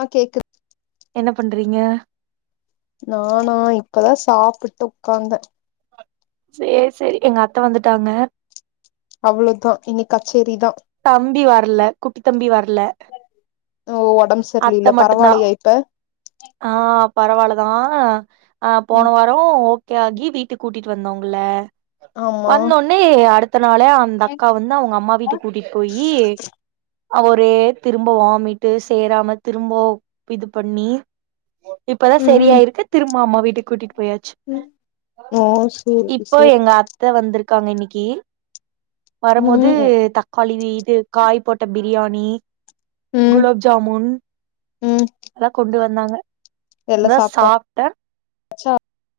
ஆ கேக்கு என்ன பண்றீங்க நானா இப்பதா சாப்பிட்டு உக்காந்தெ சேரி சேரி எங்க அத்த வந்துட்டாங்க அவ்ளதா இனி கச்சேரி தா தம்பி வர்ல குட்டி தம்பி வர்ல ஓ ஒடம்பு அத்த சரியில்ல மட்டுந்தா பரவாயில்லையா இப்ப ஆ பரவால்ல ஆ ஆ போன ம் வாரொ ஓ ரியாகி வீட்டு கூட்டிட் வந்தோங்கல்ல ஆமா வந்தொன்னே அடுத் தனாலே அந்த அக்கா வந்து அவுங்க அம்மா வீட்டுக் போயி அ ஒரே திரும்ப வாமிட்டு சேராம திரும்ப இது பண்ணி இப்பதா ம் சரியாயிருக்கு திரும்ப அம்மா வீட் டுக் கூட்டிட் போயாச்சு ம் ஓ சேரி இப்ப சேரி எங்க அத்த வந்திருக் க்காங்க இன்னக்கி வரும்மோது ம் தக்காளிவி இது காய் போட்ட பிரியாணி ம் குலோப் ஜாமுன் ம் அதா கொண்டு வர. சொன்னாங்க. எல்லா தா சாப்ட்டாச்சா சாப்ட.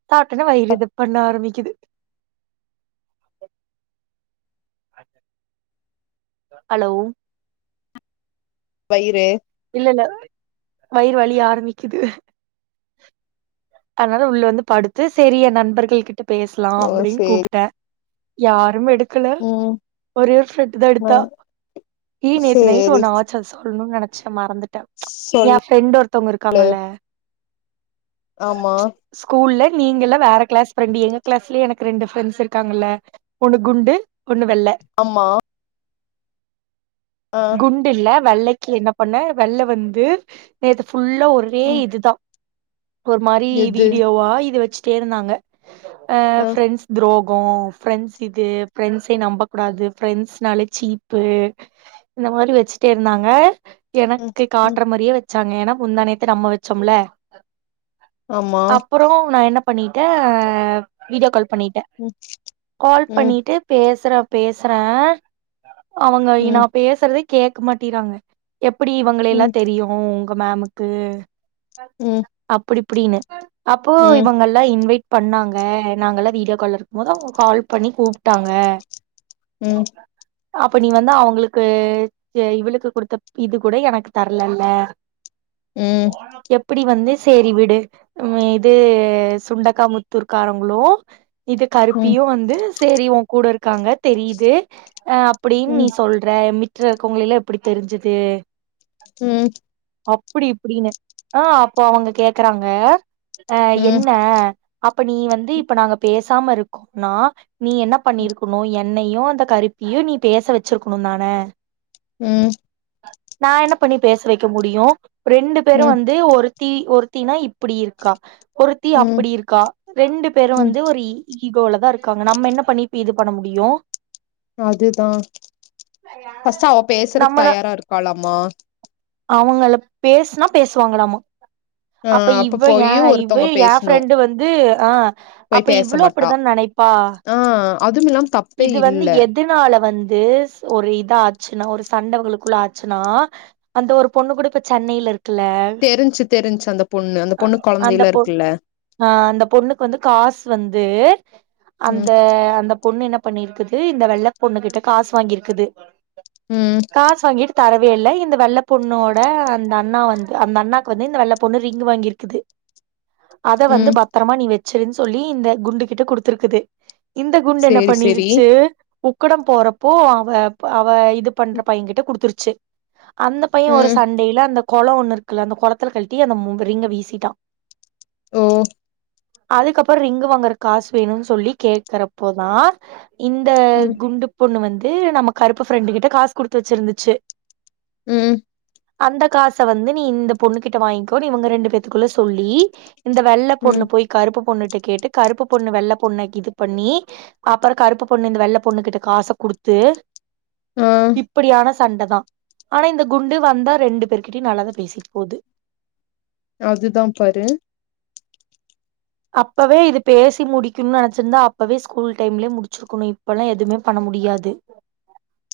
சாப்ட்டொன வயிறு இதுபண்ண ஆரம்பிக்கீது. [unintelligible] அலோ. வயிறு. இல்ல இல்ல வயிறு வலி ஆரம்பிக்கிது. அதனால உள்ள வந்து படுத்து சேரி என் நண்பர்கள் கிட். ட பேசலா ஓ அப்டின்னு சேரி கூப்ட்ட. யாரும் எடுத். எடுக்கல. ம் ஒரே ஒரு செட்டுதா ஆ எடுத்தா. ஏ நேத்து நைட் சேரி ஒன்னு ஆச்சு அத சொல்ணு நெனச். ச்ச மறந்து. ட்ட ம்ச் ஏ சொல்லு ஃப்ரெண்டு ஒருத்தவங்க இருக்காங்கல்ல. ஆமா. நீங்க எல்லா வேற கிளாஸ் ஃப்ரெண்டு எங்க கிளாஸ்லயே எனக்கு ரெண்டு ஃபரெண்ட்ஸ் இருக்காங்கல ஒன்னு குண்டு. ஒண்ணு வெள்ள. ஆமா ஆ குண்டு இல்ல. வெள்ளைக்கு என்ன பண்ண வெள்ள வந்து நேத்து. புல்லா ஒரே ம் இதுதா. ஒரு மாரி எது வீடியோவா இத வச்சு. கே இருந்தாங்க. அஹ ஆ ஃப்ரெண்ட்ஸ் துரோக். உ ஃப்ரெண்ட்ஸ்கிட்ட இது ஃப்ரெண்ட்ஸ நம்பக்கூடாது ஃபரெண்ட்ஸ்னாலே சீப்பு. இந்த மாரி வச்சுட்டே இருந்தாங்க. ம் எனக்கு ம் காட்ற மாரியே வச். வச்சாங்க ஏன்னா முந்தா நேத்து நம்ம வச்சம்ல. ஆமா அப்புறோ நா என்ன. பண்ணிட்ட வீடியோ கால். பண்ணிட்ட ம் கால் ம் பண்ணிட்டு பேசுற. பேசற. அவங்க ஐ ம் நா பேசுறதே. கேட்க மாட்டிங்கிறாங்க. எப்படி இவங்களயெல்லா தெரியு. உங்க மேமுக்கு உம் புடிப்புடின்னு அப்போ இவங்க எல்லாம் இன்வைட் பண்ணாங்க நாங்க எல்லாம் வீடியோ கால் இருக்கும் போது அவங்க கால் பண்ணி கூப்பிட்டாங்க உம் அப்ப நீ வந்து அவங்களுக்கு இவளுக்கு குடுத்த இது கூட எனக்கு தரலல ம் எப் எப்படி வந்து சேரி விடு இது சுண்டக்காமுத்தூர் காரங்களும் இது ம் கருப்பியும் வந்து சேரி உன் கூட இருக் இருக்காங்க தெரியுது அஹ் அப்படின்னு ம் நீ சொல்ற கொங்கையில எப்படி தெரிஞ்சது [unintelligible] உம் அப்படி இப்படின்னு ஆஹ் இப்ப அவங்க கேக்குறாங்க அஹ் ம் என்ன அப் இப்ப நீ வந்து இப்ப நாங்க பேசாம இருக்கோம்னா நீ என்ன பண்ணியிருக்கணும் என் என்னயும் அந்த கருப்பியும் நீ பேச வச்சிருக்கணும் தானே உம் நா என்ன பண்ணி பேச வைக்க முடியும் ரெண்டு பேரும் ம் வந்து ஒரு தி ஒருத்தினா இப்படி இருக்கா ஒருத்தி ம் அப்படி இருக்கா ரெண்டு பேரும் ம் வந்து ஒரு ஈகோல தான் இருக்காங்க நம்ம என்ன பண்ணி இப்ப இது பண்ண முடியும் அதுதான் பஸ்ட் அவா பேசுறக்கு நம்மன தயாரா இருக்காளாமா அவங்கள பேசுனா பேசுவாங்களாம ஆ அப்ப இவ போயி ஏன் இவ ஒருத்தவங்க என் பேசணு பிரிண்ட்டு வந்து ஆஹ் அப்ப போய் பேச இவ்வளவு மாட்டா அப்படிதான் நினைப்பா ஆ அதும் இல்லாம தப்பே இது வந்து இல்ல எதனால வந்து ஒரு இதா சின்ன ஒரு சண்ட உங்களுக்குள்ள ஆச்சுன்னா அந்த ஒரு பொண்ணு கூட இப்ப சென்னையில இருக் குலா தெரிஞ்சு தெரிஞ்சு அந்த பொண்ணு அந்த பொண்ணு அந்த கொழந்தைலா பொண் இருக்குல்ல அஹ் அந்த பொண்ணுக்கு வந்து காசு வந்து ச [unintelligible] ம் அந்த அந்த பொண்ணு என்ன பண்ணிருக்குது இந்த வெள்ள பொண்ணு கிட்ட காசு வாங்கியிருக்குது ம் காசு வங்கிட்டு தரவே இல்ல இந்த வெள்ள பொண்ணோட அந்த அண்ணா வந்து அந்த அண்ணா க்கு வந்து இந்த வெள்ள பொண்ணு ரிங்க் வாங்கிருக்குது அத வந்து ம் பத்திரமா நீ வெ சிரின்னு சொல்லி இந்த குண்டு கிட்ட கொடுத்துருக்குது இந்த குண்டு என்ன சேரி சேரி பண்ணிருச்சு உக்கடம் போறப்போ வாப் அவா து பண்ற பையன் கிட்ட கொடுத் செரி அந்த பையன் ஒரு ம் சண்டேயில்ல அந்த கொளம் ஒன்னு இருக்குல்ல அந்த குல த்தல கல்டி அந்த மொக ரிங்க வீசிட்டா ஓ அதுக்கப்புறம் ரிங்கு வாங்குற காசு வேணும்னு சொல்லி கேக்குறப்போதான் இந்த ம் குண்டு பொண்ணு வந் து நம்ம கருப்பு ஃப்ரெண்டுகிட்ட காசு குடுத்து வச்சிருந்துச்சு உம் அந்த காச வந்து நீ இந்த பொண்ணு கிட்ட வாங்கிக்கோ இவங்க ரெண்டு பேத்துக்குள்ள சொல்லி இந்த வெள்ள பொண்ணு ம் போய் கருப்பு பொண்ணுட்டு கேட்டு கருப்பு பொண்ணு வெள்ள பொண்ணு இது பண்ணி அப்புறம் கருப்பு பொண்ணு இந்த வெள்ள பொண்ணு கிட்ட காச குடுத்து ஆ இப்டியான சண்ட தான் ஆனா இந்த குண்டு வந்தா ரெண்டு பேரு கிடியும் நல்லா தான் பேசி போது அதுதான் பது அப்பவே இது பேசி முடிக்கணும்னு நினச்சிருந்தா அப்பவே ஸ்கூல் டைம்லே முடிச்சிருக்கணும் இப்பெல்லாம் எதுமே பண்ண முடியாது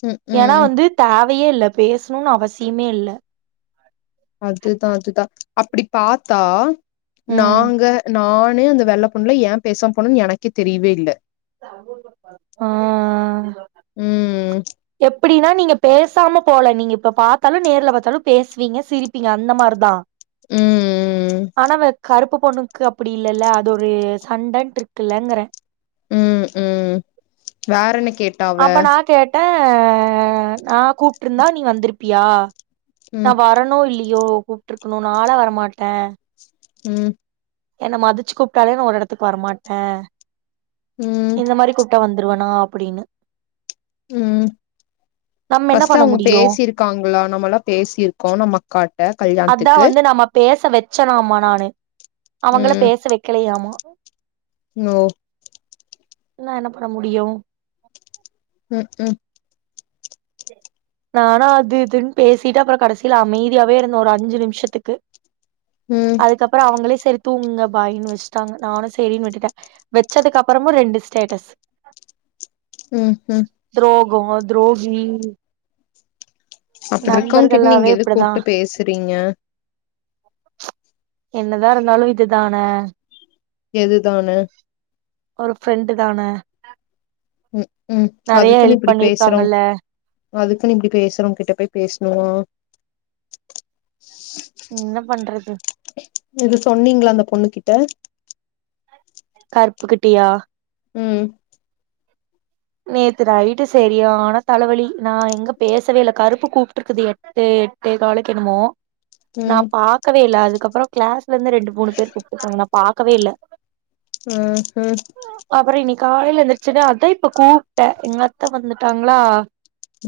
ம் ஏன்னா ம் வந்து தேவ் வையே இல்ல பேசணும்னு அவசியமே இல்ல அதுதான் அதுதான் அப்டி பாத்தா ம் நாங்க நானு அந்த வெள்ள பொண்ணுல ஏன் பேச போனும்ன்னனு எனக்கே தெரியவே இல்ல அ அ ம் ம் எப் ப்படின்னா நீங்க பேசாம போல நீங்க இப்ப பாத்தாலும் நேர்ல பாத்தாலும் பேசுவீங்க சிரிப்பீங்க அந்த மார்தான் ம் ஆனவ கருப்பு பொண்ணுக்கு அப்டி இல்லல்ல அது ஒரு சண்டன்ட்டு இருக்குல்லங்கறன் உம் உம் வேற என்ன கேட்டாவ ஊன் டாப் கூப்ட்டுயிருந்தா நீ வந்திருப் பியா ம் நான் வரணும் இல்லி ஐயோ கூப்பிட்டுருக்கணும் நாலா வரமாட்டன் உம் என்ன மதிச்சு கூப்டாலே ஒரு எடத்துக்கு வரமாட்டேன் ம் இந்த மாரி கூப்டா வந்துருவேனா அப்டின்னு உம் நம்ம என்ன பஸ்ட் பண்ண அவுங்க முடியு பேசியிருக்காங்களா நம்மளாம் பேசியிருக்கோம் நம்ம கட் அதான் வந்து நம்ம பேச வச்சனாமா நானு அவங்கள ம் பேச வெக்கலையாமா [inaudible] [unintelligible] நா என்ன பண்ண முடியும் உம் உஹம் நானா அது இதுன்னு பேசிட்டு அப்புறம் கடைசியில அமைதியாவே இருந்தோம் ஒரு அஞ்சு நிமிஷத்துக்கு ம் அதுக்கப்புறம் அவுங்களே சரி தூங்குங்க பாய்னு வச்சுட்டாங்க நானும் செரின்னு விட்டுட்டேன் வச்சதுக்கு அப்பறம் ரெண்டு ஸ்டேட்டஸ் ம் ம் ம் துரோகோ துரோகி ம் அப்டி இருக்கவுங்க கிட்ட நீங்க எது இப்டிதா கூப்டு பேசுறீங்க என்னதா இருந்தாலும் இதுதான எதுதான இதான உம் உம் அதுக்குன்னு இப்டி பேசுறோங் பண்ணிருக்காங்கல்ல அதுக்குன்னு இப்டி பேசுறவுங்ககிட்ட போய் பேசணுமா என்ன பண்றது இது சொன்னீங்ளா அந்த பொண்ணுக்கி ட்ட கருப்புகிட்டியா உம் நேத்து நைட்டு செரியானா தலைவலி நான் எங்க பேசவே இல்ல கருப்பு கூப்ட்டுருக்குது எட்டு எட்டேகாலுக்கு எணமோ நா ம் பாக்கவே இல்ல அது அக்கப்புறம் க்ளாஸ் லந்து ரண்டுமூணு பேர் கூப்ட்றுக்காங்கா நா பாக்கவே இல்ல ம் ம் காலயில எந்திரிச்சினா அதய் இப்ப கூப்பிட்டன் எங்க அத்தை வந்துட்டாங்ளா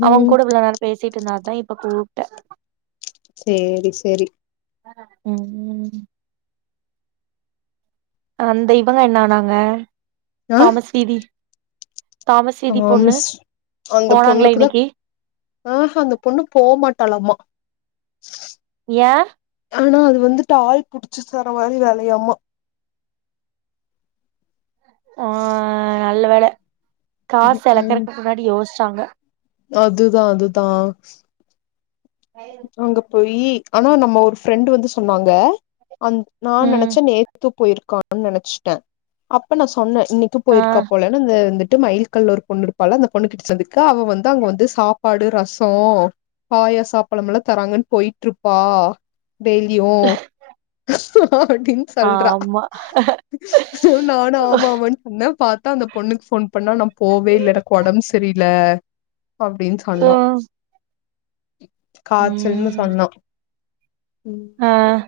அவன் ம் கூட இவ்வள நேரம் பேச [unintelligible] இருந்த தான் இப்ப கூப்பிட்டேன் சேரி சரி ம் அந்த இவங்க என்ன ஆனாங்க தாமஸ் வீதி தாமஸ் வீதி ம் பொண்ணு அந்த போனாங்களா பொண்ணுக்குதான் இன்னைக்கு ஆ அந்த பொண்ணு போ மாட்டாளாம்மா ச ஏன் ஆனா அது வந்துட்டு ஆள் புடிச்சு தர மாரி வேலையாமா ஒ நல்ல வேல காசு இழ்கறக்கு முன்னாடி யோசிச் சாங்க அதுதான் அதுதான் அங்க போயி ஆனா நம்ம ஒரு ஃபிரண்டு் வந்து சொன்னாங்க அந் நான் ம் நினைச்சேன் நேத்து போயிருக்கான்னு நினைச்சுட்டேன் அப்ப நா சொன்னே இன்னைக்கு ஆ போயிருக்கா போலன்ன அந்த த மயில் கல்ல ஒரு பொண்ணு இருப்பால் அந்த பொண்ணு கிட்ட சந்தி அவ வந்து அங்க வந்து சாப் பாடு ரசோம் பாய சாப் பழம்ல தராங்கன்னு போயிட்டு இருப்பா டெய்லியும் அப்படின்னு சொல்றா ஆமா நானும் ஆமா ஆமானு சொன்னேன் பாத்தான் அந்த பொண்ணுக்கு போன் பண்ணா நான் போவே இல்ல எனக்கு உடம்பு சரில அப்பிடின்னு சொன்னோம் ம் காய்ச்சல்ன்னு ம் சொன்னா ம் ஆ சரி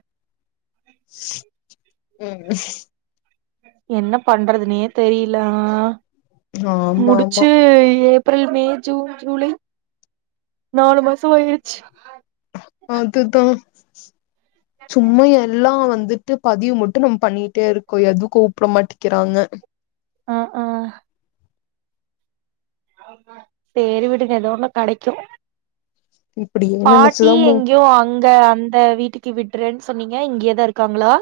ம் என்ன பண்றதுனே தெரில நா ஆமா ஆமா முடிச்சு ஏப் ஏப்ரல் மே ஜூன் ஜூலை நாலு மாசம் ஆயிருச்சு அது தான் சும்மா எல்லாம் வந்து விட்டு பதிவு மட்டும் நம்ம பண்ணிட்டே இருக்கோம் எதுவும் கூப்பிட மாட்டிக்கிறாங்க ஆஹ் ஆஹ் சரி விடுங்க எத ஒன்னு கடைக்கும் இப்டியே பாட்டி நெனச்சுதா மு எங்கோ அங்க அந்த வீட்டுக்கு விட்டுறேன் சொன்னீங்க இங்கே தான் இருக்காங்களா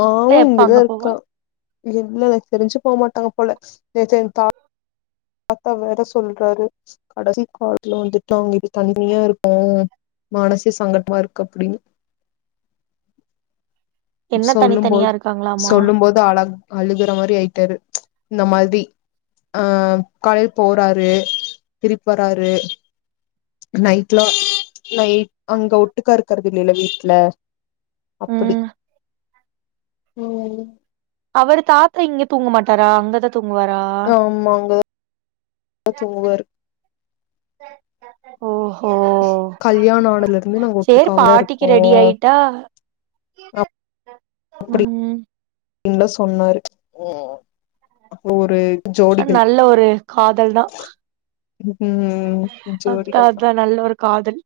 ஆம் இல்ல எப்ப அங்க இங்கதான் போவ இருக்கா இல்ல எனக்கு தெரிஞ்சு போகமாட்டாங்க போல நேத்து எங்க தா தாத்தா வேற சொல்றாரு கடைசி காலத்துல வந்துட்டா அங்க தனியா இருக்கும் மனசே சங்கட்டமா இருக்கு அப்டின்னு என்ன சொல்லும் போ தனித்தனியா இருக்காங்களாமா சொல்லும் போது அழ அழுகுற மாதிரி ஆயிட்டாரு இந்த மாதிரி ஆஹ் காலையில போறாரு திருப்பி வராரு நைட்லாம் நைட் அங்க ஒட்டுக்க இருக்காரு நில வீட்ல அப்டி ம் உம் அவரு தாத்தா இங்க தூங்க மாட்டாரா அங்க த ஆமாங்க தூங்குவாரு ஓ கல்யாண ஆனதுல இருந்து நாங்க ஒட்டுக்காவே இருக்கோம் உம் இன்ன சொன்னாரு அப்ப ஒரு ஜோடிகள் நல்ல ஒரு காதல் தான் ம் அதான் அதான் நல்ல ஒரு காதல்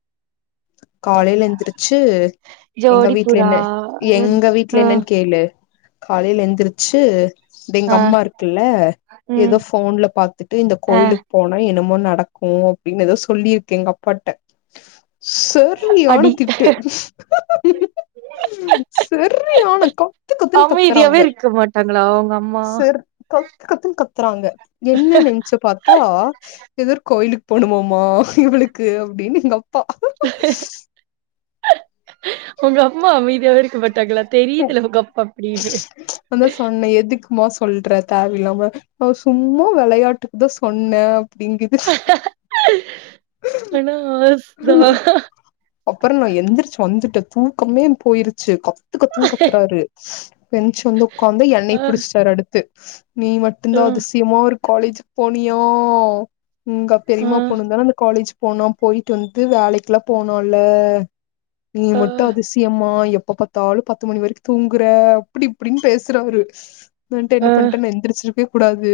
காலையில எந்திரிச்சு எங்க ஜோடி வீட்ல புறா என்ன எங்க வீட்ல ஆ என்னன்னு கேளு காலையில எந்திரிச்சு எங்க ஆ அம்மா இருக்குல்ல ம் ஏதோ போன்ல பாத்துட்டு இந்த அ கோயிலுக்கு போனும் என்னமோனு நடக்கும் அப்டின்னு ஏதோ சொல்லிருக்கு எங்க அப்பாட்ட சரியான அடி திட்டு சரியான கத்து கத்துன்னு அமைதியாவே கத்துறாங்க இருக்க மாட்டாங்களா உங்க அம்மா கத்துன்னு கத்துறாங்க என்ன நெஞ்சி பாத்தா ஏதோ ஒரு கோயிலுக்கு போனும்மாம்மா இவளுக்கு அப்டின்னு எங்க அப்பா உங்க அம்மா அமைதியாவே இருக்க மாட்டாங்களா தெரியுதுல உங்க அப்பா அப்டின்னு அதான் சொன்னேன் எதுக்கு மா சொல்ற தேவையில்லாம அவ சும்மா விளையாட்டுக்குதான் சொன்னேன் அப்டிங்கிது [unintelligible] [unintelligible] அப்பறம் நான் எந்திரிச்சு வந்துட்டன் தூக்கமே போயிருச்சு கத்து கத்துனு கத்துறாரு பெஞ்சு வந்து உட்காந்து ஆ எண்ணெய் ப புடிச்சிட்டாரு அடுத்து நீ ஆ மட்டு்தான் அதிசியமா இரு காலேஜ் போனியா உங்க ஆ பெரிமா பொண்ணுந்தானா அந்த காலேஜ் போனம் போயிட்டு வந்து வேலைக்குல போனா ல்ல நீ ஆ மட்டும் அதிசயமா எப் எப்ப பாத்தாளு பத்து மணி வரைக்கும் தூங்குற அப்டி இப்டின்னு பேசுறாரு நான்ட்டு என்ன ஆ பண்டேன் நா எந்திரிச்சி போய் கூடாது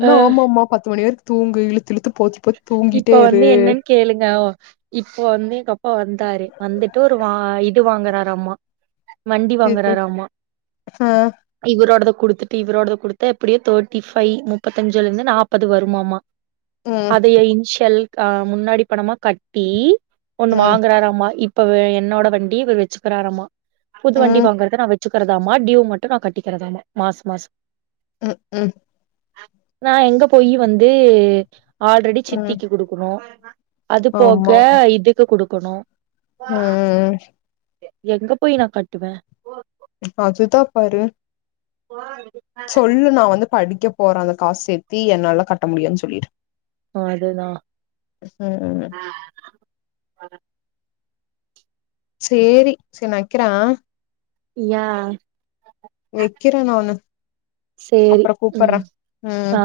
என்ன ஆ ஆமா ஆமா பத்து மணி வரை தூங்கு இழுத்துழுத்து இப்ப வந்து என்னன் கேளுங்க இப்போ வந்து எங்க அப்பா வந்தாரு வந்துட்டு ஒரு வா இது வாங்னாராமா வண்டி வாங்குறாராமா ஆ இவரோடத குடுத் இவரோட குடுத்த எப்டியோ தேர்டிைஃபை முப்பத்தஞ்சுல இருந்து நாப்பது வருமாமா ம் அதைய இன்ஷல் அஹ் முன்னாடி பணமா கட்டி ஒண்ணு ம் வாங்குறாராமா இப் இப்ப என்னோட வண்டி இவரு வச்சுக்கிறாறாமா புது ம் வண்டி வாங்குறத நான் வச்ச வச்சுக்கிறதாமா டியுவ் மட்டும் நான் கட்டிக்கிறதாமா மாசம் மாசம் உம் உஹம் நா எங்க போயி வந்து ஆல்ரெடி ம். சித்திக்கு குடுக்கணும் அது போக இதுக்கு குடுக்கணும் ம் ம் எங்க போய் நான் கட்டுவன் அதுதாப்பாரு [unintelligible] சொல்லு நான் வந்து படிக்கப் போற அந்த காசு சேத்தி என்னால கட்ட முடியாது சொல்லிடு அதுதான் ம். செரி சரி நா வெக்கிறா யா வேக்கிர ந ஒனு செரி உம் ம். ஆ